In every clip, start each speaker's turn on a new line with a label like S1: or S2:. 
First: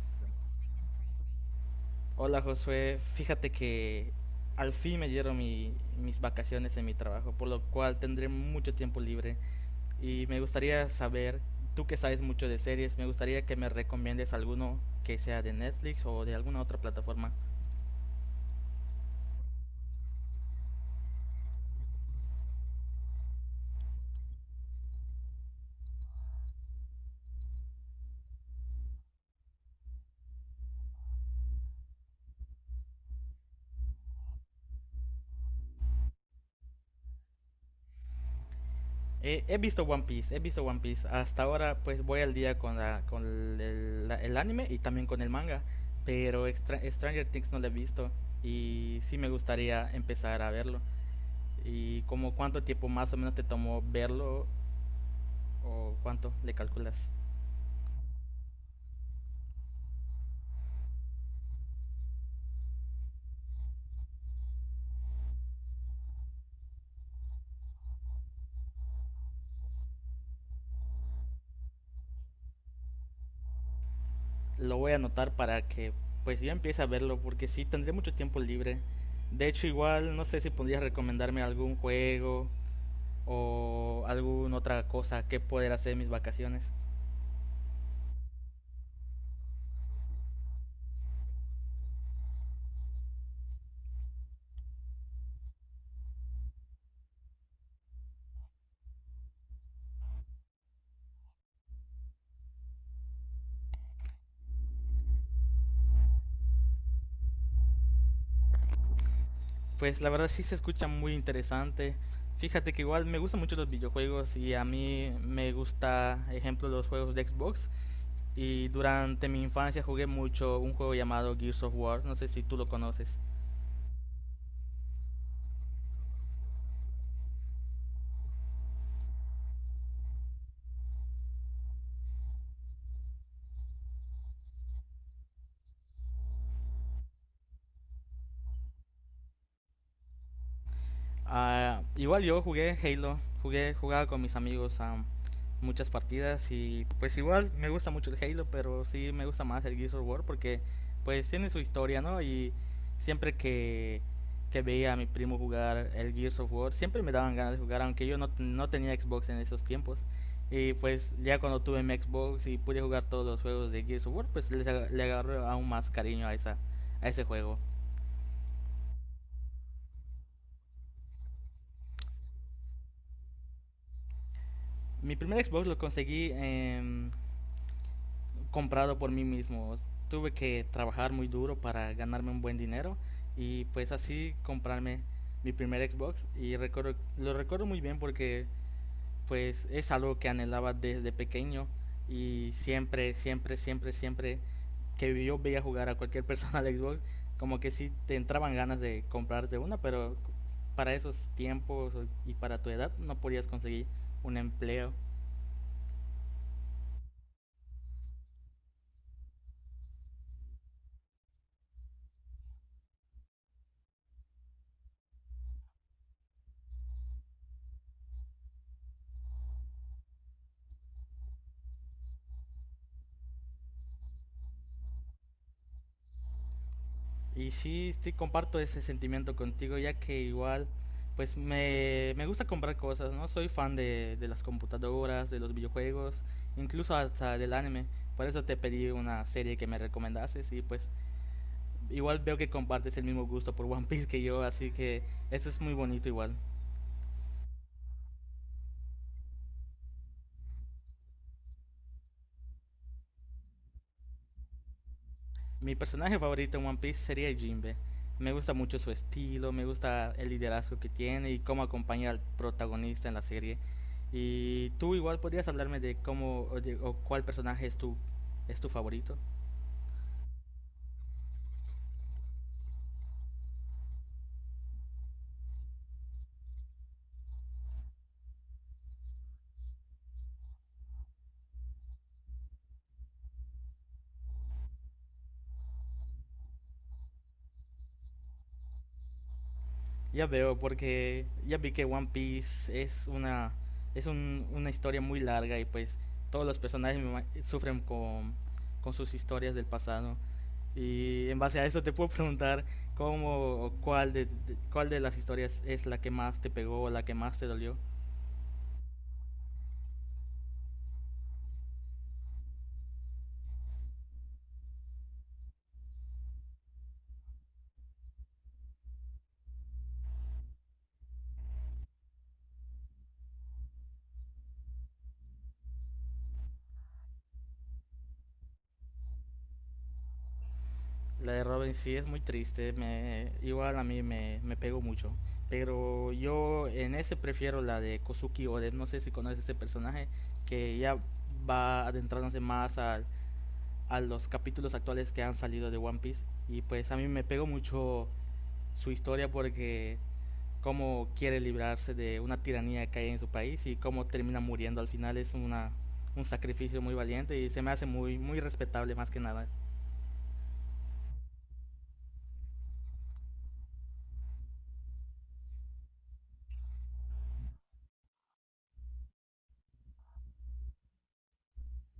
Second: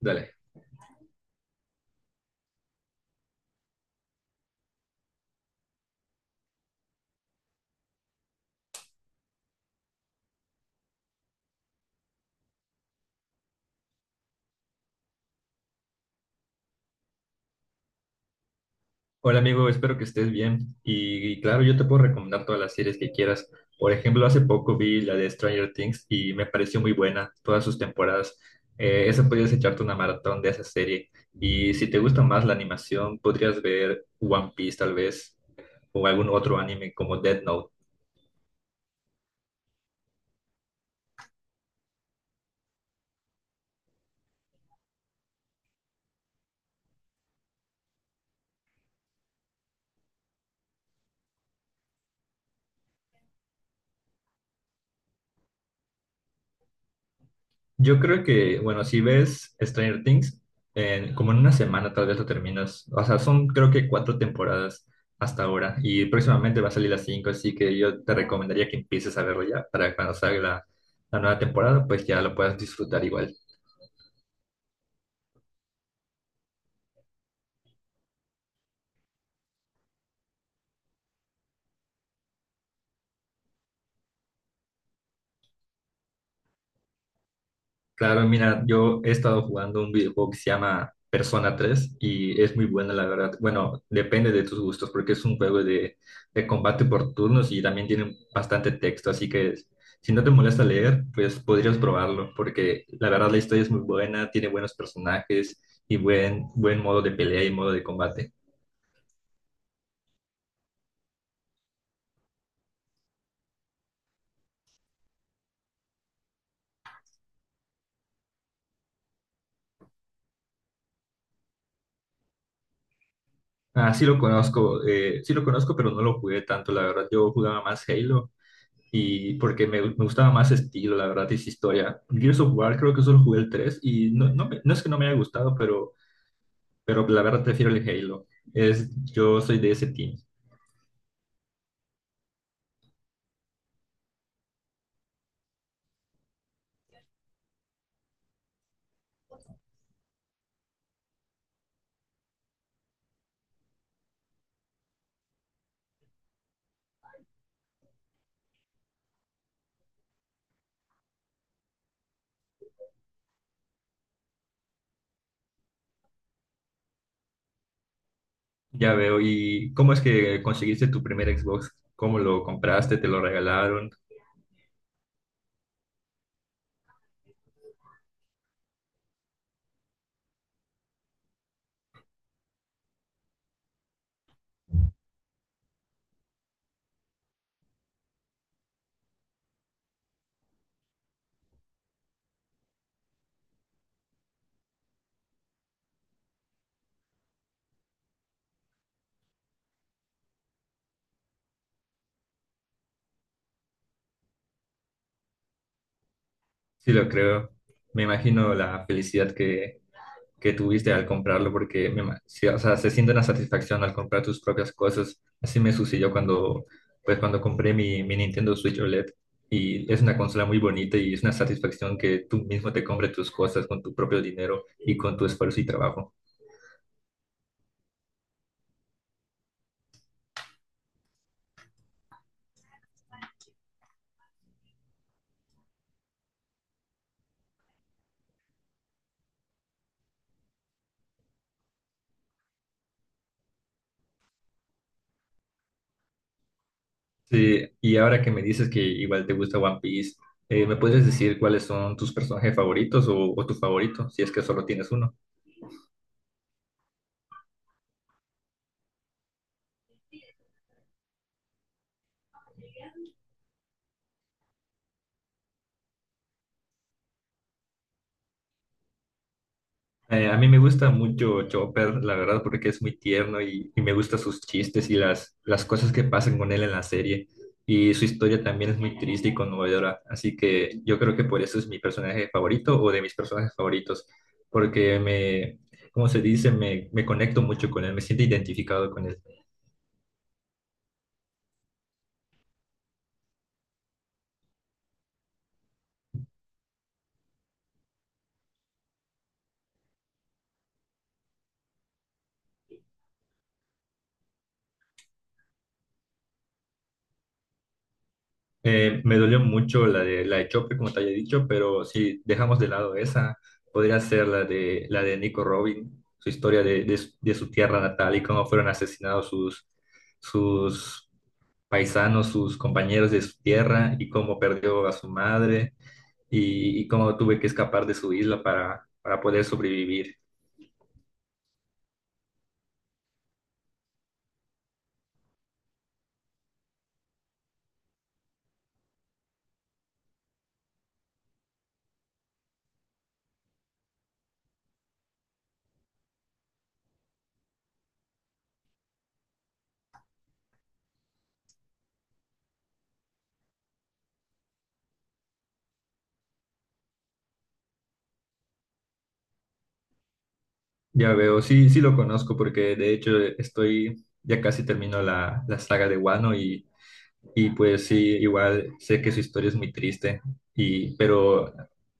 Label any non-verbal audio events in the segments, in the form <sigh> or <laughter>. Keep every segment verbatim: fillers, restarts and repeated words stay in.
S1: Dale.
S2: Hola Josué, fíjate que al fin me dieron mi- mis vacaciones en mi trabajo, por lo cual tendré mucho tiempo libre y me gustaría saber, tú que sabes mucho de series, me gustaría que me recomiendes alguno que sea de Netflix o de alguna otra plataforma.
S1: Hola amigo, espero que estés bien. Y, y claro, yo te puedo recomendar todas las series que quieras. Por ejemplo, hace poco vi la de Stranger Things y me pareció muy buena, todas sus temporadas. Eh, esa podrías echarte una maratón de esa serie. Y si te gusta más la animación, podrías ver One Piece tal vez, o algún otro anime como Death Note.
S2: Eh, he visto One Piece, he visto One Piece, hasta ahora pues voy al día con, la- con el, la- el anime y también con el manga, pero Extra- Stranger Things no lo he visto y sí me gustaría empezar a verlo. ¿Y como cuánto tiempo más o menos te tomó verlo o cuánto le calculas?
S1: Yo creo que, bueno, si ves Stranger Things, en- como en una semana tal vez lo terminas. O sea, son creo que cuatro temporadas hasta ahora y próximamente va a salir las cinco, así que yo te recomendaría que empieces a verlo ya para cuando salga la, la nueva temporada, pues ya lo puedas disfrutar igual.
S2: Lo voy a anotar para que pues yo empiece a verlo porque sí tendré mucho tiempo libre. De hecho igual no sé si podrías recomendarme algún juego o alguna otra cosa que poder hacer en mis vacaciones.
S1: Claro, mira, yo he estado jugando un videojuego que se llama Persona tres y es muy buena, la verdad. Bueno, depende de tus gustos porque es un juego de, de combate por turnos y también tiene bastante texto, así que si no te molesta leer, pues podrías probarlo porque la verdad la historia es muy buena, tiene buenos personajes y buen, buen modo de pelea y modo de combate.
S2: Pues la verdad sí se escucha muy interesante. Fíjate que igual me gustan mucho los videojuegos y a mí me gusta, ejemplo, los juegos de Xbox. Y durante mi infancia jugué mucho un juego llamado Gears of War, no sé si tú lo conoces.
S1: Ah, sí lo conozco, eh, sí lo conozco, pero no lo jugué tanto, la verdad. Yo jugaba más Halo. Y porque me, me gustaba más estilo, la verdad, y esa historia. Gears of War creo que solo jugué el tres y no, no, me- no es que no me haya gustado, pero, pero la verdad prefiero el Halo. Es, yo soy de ese team.
S2: Ah, igual yo jugué Halo, jugué, jugaba con mis amigos a muchas partidas y pues igual me gusta mucho el Halo, pero sí me gusta más el Gears of War porque pues tiene su historia, ¿no? Y siempre que, que veía a mi primo jugar el Gears of War, siempre me daban ganas de jugar, aunque yo no, no tenía Xbox en esos tiempos. Y pues ya cuando tuve mi Xbox y pude jugar todos los juegos de Gears of War, pues les aga- le agarré aún más cariño a, esa, a ese juego.
S1: Ya veo. ¿Y cómo es que conseguiste tu primer Xbox? ¿Cómo lo compraste? ¿Te lo regalaron?
S2: Mi primer Xbox lo conseguí en comprado por mí mismo. Tuve que trabajar muy duro para ganarme un buen dinero y pues así comprarme mi primer Xbox y recuerdo, lo recuerdo muy bien porque pues es algo que anhelaba desde pequeño y siempre, siempre, siempre, siempre que yo veía jugar a cualquier <laughs> persona al Xbox, como que sí te entraban ganas de comprarte una, pero para esos tiempos y para tu edad no podías conseguir un empleo.
S1: Sí, lo creo. Me imagino la felicidad que, que tuviste al comprarlo, porque me ima- sí, o sea, se siente una satisfacción al comprar tus propias cosas. Así me sucedió cuando, pues, cuando compré mi, mi Nintendo Switch O L E D y es una consola muy bonita y es una satisfacción que tú mismo te compres tus cosas con tu propio dinero y con tu esfuerzo y trabajo.
S2: Y sí, sí, comparto ese sentimiento contigo, ya que igual, pues me, me gusta comprar cosas, ¿no? Soy fan de, de las computadoras, de los videojuegos, incluso hasta del anime. Por eso te pedí una serie que me recomendases y pues igual veo que compartes el mismo gusto por One Piece que yo, así que esto es muy bonito igual.
S1: Sí, y ahora que me dices que igual te gusta One Piece, eh, ¿me puedes decir cuáles son tus personajes favoritos o, o tu favorito, si es que solo tienes uno?
S2: Mi personaje favorito en One Piece sería Jinbe. Me gusta mucho su estilo, me gusta el liderazgo que tiene y cómo acompaña al protagonista en la serie. Y tú igual podrías hablarme de cómo o, de- o cuál personaje es tu, es tu favorito.
S1: Eh, a mí me gusta mucho Chopper, la verdad, porque es muy tierno y, y me gustan sus chistes y las, las cosas que pasan con él en la serie. Y su historia también es muy triste y conmovedora. Así que yo creo que por eso es mi personaje favorito o de mis personajes favoritos, porque me, como se dice? Me, me conecto mucho con él, me siento identificado con él.
S2: Ya veo, porque ya vi que One Piece es una, es un- una historia muy larga y pues todos los personajes me ima- sufren con, con sus historias del pasado. Y en base a eso te puedo preguntar cómo o cuál de, de- cuál de las historias es la que más te pegó, o la que más te dolió.
S1: Eh, me dolió mucho la de la de Chope, como te había dicho, pero si dejamos de lado esa, podría ser la de la de Nico Robin, su historia de, de su de su tierra natal y cómo fueron asesinados sus, sus paisanos, sus compañeros de su tierra y cómo perdió a su madre y, y cómo tuve que escapar de su isla para, para poder sobrevivir.
S2: La de Robin sí es muy triste, me, igual a mí me, me pegó mucho. Pero yo en ese prefiero la de Kozuki Oren, no sé si conoces ese personaje que ya va adentrándose más al, a los capítulos actuales que han salido de One Piece. Y pues a mí me pegó mucho su historia porque cómo quiere librarse de una tiranía que hay en su país y cómo termina muriendo al final es una, un sacrificio muy valiente y se me hace muy, muy respetable más que nada.
S1: Ya veo, sí, sí lo conozco porque de hecho estoy, ya casi termino la, la saga de Wano y... Y pues sí, igual sé que su historia es muy triste, y, pero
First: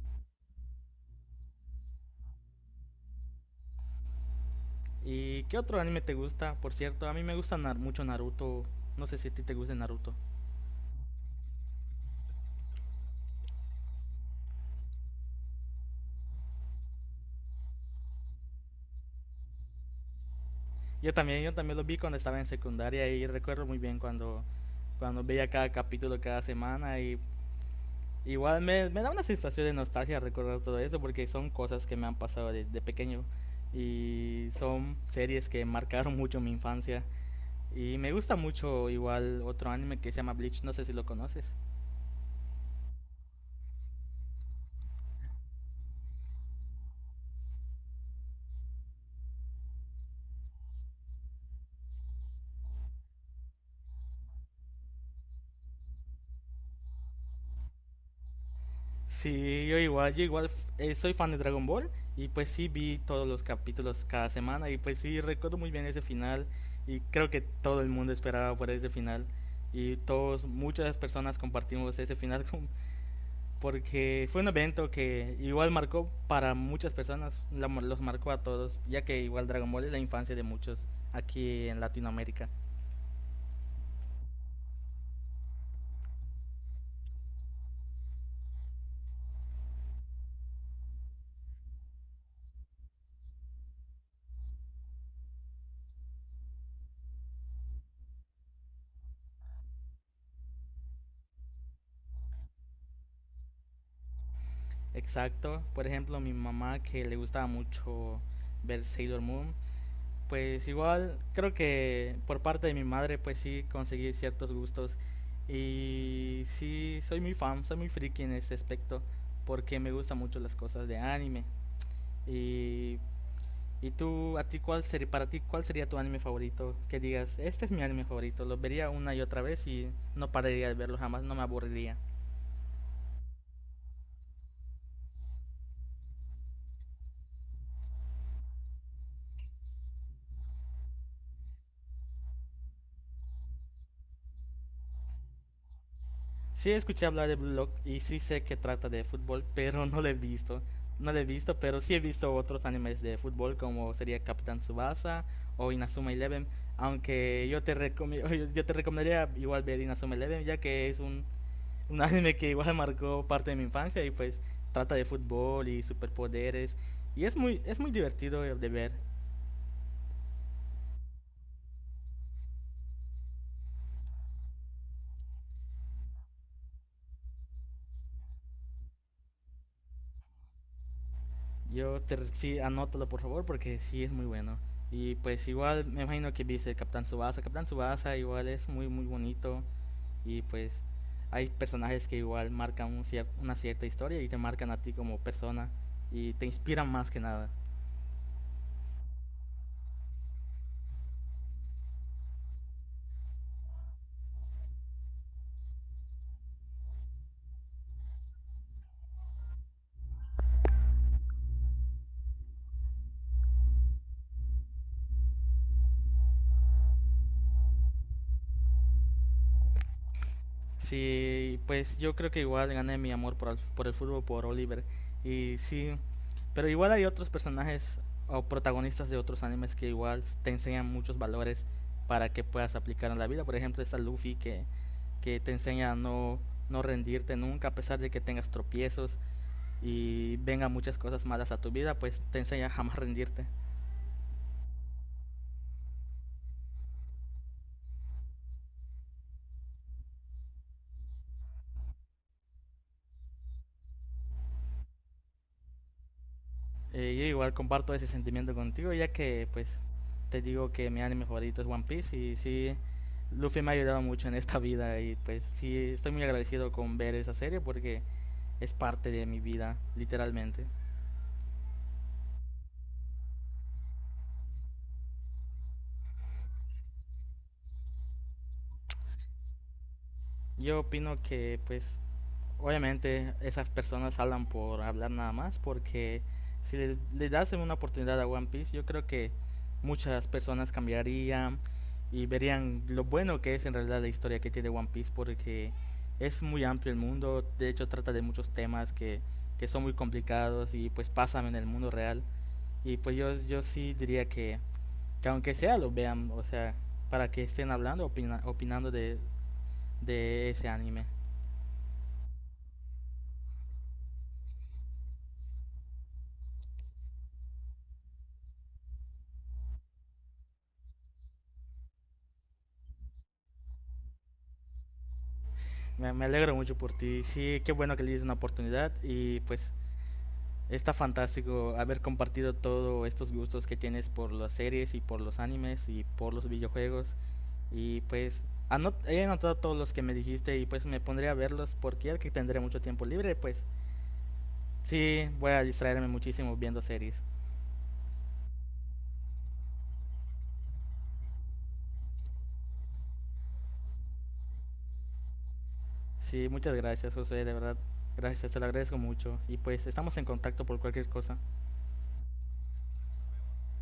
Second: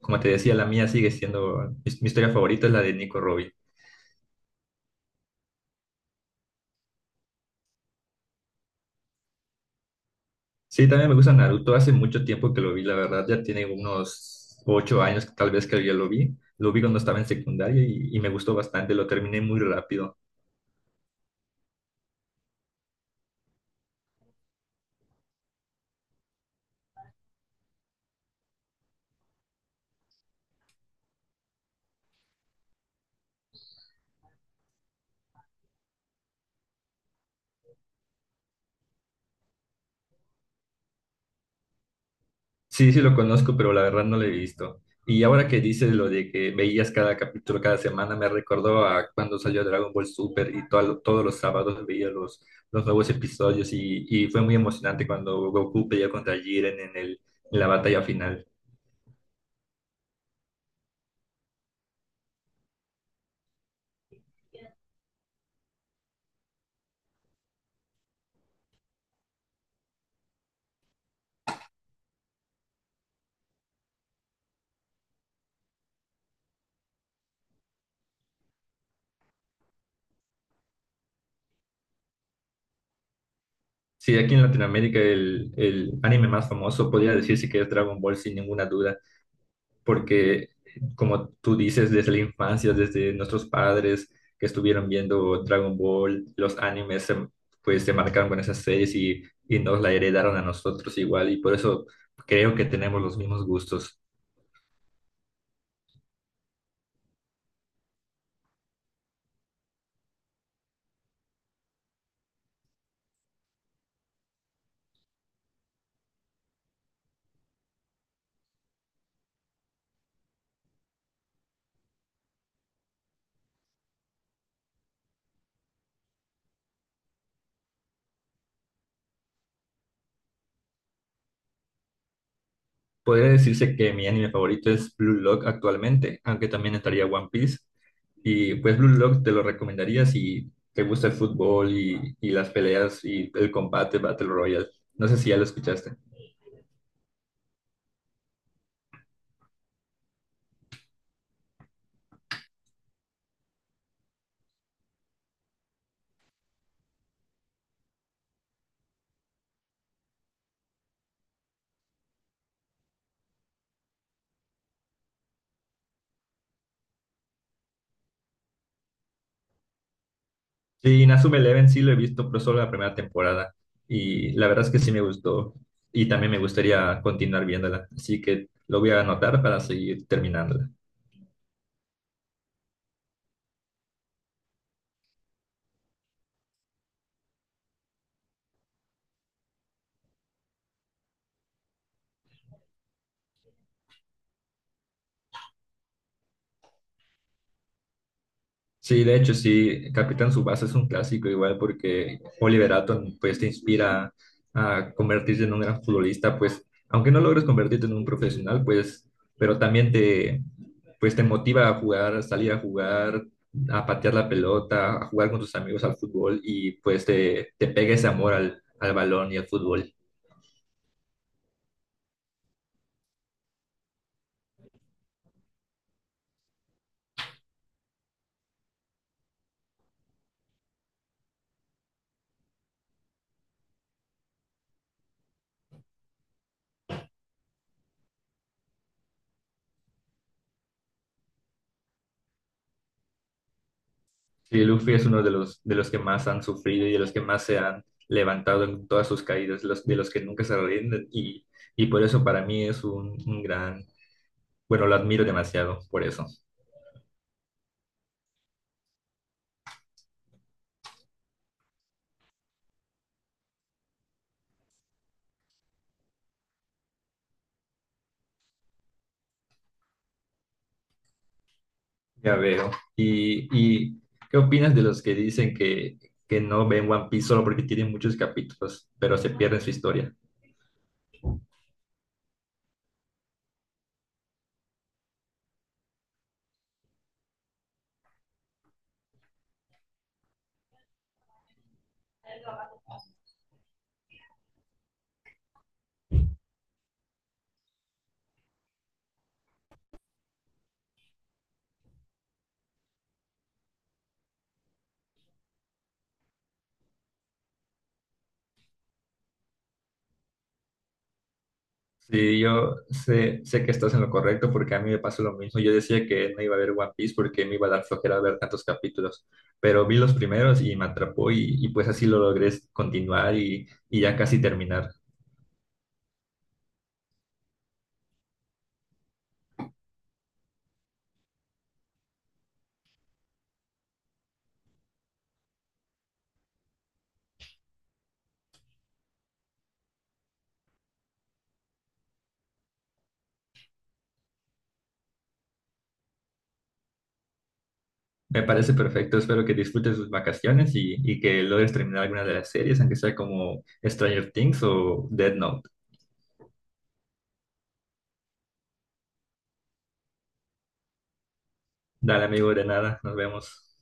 S1: como te decía, la mía sigue siendo, mi, mi historia favorita es la de Nico Robin.
S2: ¿Y qué otro anime te gusta? Por cierto, a mí me gusta nar- mucho Naruto. No sé si a ti te gusta Naruto.
S1: Sí, también me gusta Naruto, hace mucho tiempo que lo vi, la verdad, ya tiene unos ocho años tal vez que yo lo vi, lo vi cuando estaba en secundaria y, y me gustó bastante, lo terminé muy rápido.
S2: Yo también, yo también lo vi cuando estaba en secundaria y recuerdo muy bien cuando, cuando veía cada capítulo cada semana. Y igual me, me da una sensación de nostalgia recordar todo esto porque son cosas que me han pasado de, de pequeño y son series que marcaron mucho mi infancia. Y me gusta mucho igual otro anime que se llama Bleach, no sé si lo conoces.
S1: Sí, sí lo conozco, pero la verdad no lo he visto. Y ahora que dices lo de que veías cada capítulo cada semana, me recordó a cuando salió Dragon Ball Super y todo- todos los sábados veía los, los nuevos episodios y, y fue muy emocionante cuando Goku peleó contra Jiren en el, en la batalla final.
S2: Sí, yo igual, yo igual eh, soy fan de Dragon Ball y pues sí vi todos los capítulos cada semana y pues sí recuerdo muy bien ese final y creo que todo el mundo esperaba por ese final y todos, muchas personas compartimos ese final <laughs> con porque fue un evento que igual marcó para muchas personas, la- los marcó a todos, ya que igual Dragon Ball es la infancia de muchos aquí en Latinoamérica.
S1: Sí, aquí en Latinoamérica el, el anime más famoso podría decirse que es Dragon Ball sin ninguna duda, porque como tú dices, desde la infancia, desde nuestros padres que estuvieron viendo Dragon Ball, los animes, se- pues se marcaron con esas series y, y nos la heredaron a nosotros igual, y por eso creo que tenemos los mismos gustos.
S2: Exacto, por ejemplo, mi mamá que le gustaba mucho ver Sailor Moon, pues igual creo que por parte de mi madre pues sí conseguí ciertos gustos y sí soy muy fan, soy muy friki en ese aspecto porque me gustan mucho las cosas de anime. Y ¿Y tú, a ti cuál sería, para ti, cuál sería tu anime favorito? Que digas, este es mi anime favorito, lo vería una y otra vez y no pararía de verlo jamás, no me aburriría.
S1: Podría decirse que mi anime favorito es Blue Lock actualmente, aunque también estaría One Piece. Y pues Blue Lock te lo recomendaría si te gusta el fútbol y, y las peleas y el combate Battle Royale. No sé si ya lo escuchaste.
S2: Sí escuché hablar de Blue Lock y sí sé que trata de fútbol, <laughs> pero no lo he visto. No lo he visto, pero sí he visto otros animes de fútbol como sería Capitán Tsubasa o Inazuma Eleven, aunque yo te, recom- <laughs> yo te recomendaría igual ver Inazuma Eleven ya que es un un anime que igual <laughs> marcó parte de mi infancia y pues trata de fútbol y superpoderes y es muy es muy divertido de ver.
S1: Sí, Inazuma Eleven sí lo he visto, pero solo la primera temporada. Y la verdad es que sí me gustó. Y también me gustaría continuar viéndola. Así que lo voy a anotar para seguir terminándola.
S2: Yo te sí anótalo por favor porque sí es muy bueno. Y pues igual me imagino que viste Capitán Subasa, Capitán Subasa igual es muy muy bonito y pues hay personajes que igual marcan un cier- una cierta historia y te marcan a ti como persona y te inspiran más que nada.
S1: Sí, de hecho, sí, Capitán Subasa es un clásico igual porque Oliver Atom pues te inspira a convertirte en un gran futbolista, pues aunque no logres convertirte en un profesional, pues pero también te pues te motiva a jugar, a salir a jugar, a patear la pelota, a jugar con tus amigos al fútbol y pues te, te pega ese amor al, al balón y al fútbol.
S2: Sí, pues yo creo que igual gané mi amor por el, por el fútbol por Oliver. Y sí, pero igual hay otros personajes o protagonistas de otros animes que igual te enseñan muchos valores para que puedas aplicar en la vida. Por ejemplo, está Luffy que, que te enseña a no, no rendirte nunca a pesar de que tengas tropiezos y vengan muchas cosas malas a tu vida, pues te enseña a jamás rendirte.
S1: Sí, Luffy es uno de los, de los que más han sufrido y de los que más se han levantado en todas sus caídas, los, de los que nunca se rinden y, y por eso para mí es un, un gran, bueno, lo admiro demasiado por eso.
S2: Eh, yo igual comparto ese sentimiento contigo, ya que pues te digo que mi anime favorito es One Piece y sí, Luffy me ha ayudado mucho en esta <laughs> vida y pues sí, estoy muy agradecido con ver esa serie porque es parte de mi vida, literalmente.
S1: Ya veo. ¿Y, y qué opinas de los que dicen que, que no ven One Piece solo porque tienen muchos capítulos, pero se pierden su historia?
S2: Yo opino que pues obviamente esas personas hablan por hablar nada más porque si le, le das una oportunidad a One Piece, yo creo que muchas personas cambiarían y verían lo bueno que es en realidad la historia que tiene One Piece porque es muy amplio el mundo, de hecho trata de muchos temas que, que son muy complicados y pues pasan en el mundo real y pues yo, yo sí diría que, que aunque sea lo vean, o sea, para que estén hablando, opina- opinando de, de ese anime.
S1: Sí, yo sé, sé que estás en lo correcto porque a mí me pasó lo mismo. Yo decía que no iba a ver One Piece porque me iba a dar flojera ver tantos capítulos, pero vi los primeros y me atrapó y, y pues así lo logré continuar y, y ya casi terminar.
S2: Me, me alegro mucho por ti. Sí, qué bueno que le diste una oportunidad y pues está fantástico haber compartido todos estos gustos que tienes por las series y por los animes y por los videojuegos. Y pues anot he anotado todos los que me dijiste y pues me pondré a verlos porque ya que tendré mucho tiempo libre, pues sí, voy a distraerme muchísimo viendo series.
S1: Me parece perfecto, espero que disfrutes tus vacaciones y, y que logres terminar alguna de las series, aunque sea como Stranger Things o Dead Note.
S2: Sí, muchas gracias José, de verdad. Gracias, te lo agradezco mucho. Y pues estamos en contacto por cualquier cosa.
S1: Dale, amigo, de nada, nos vemos.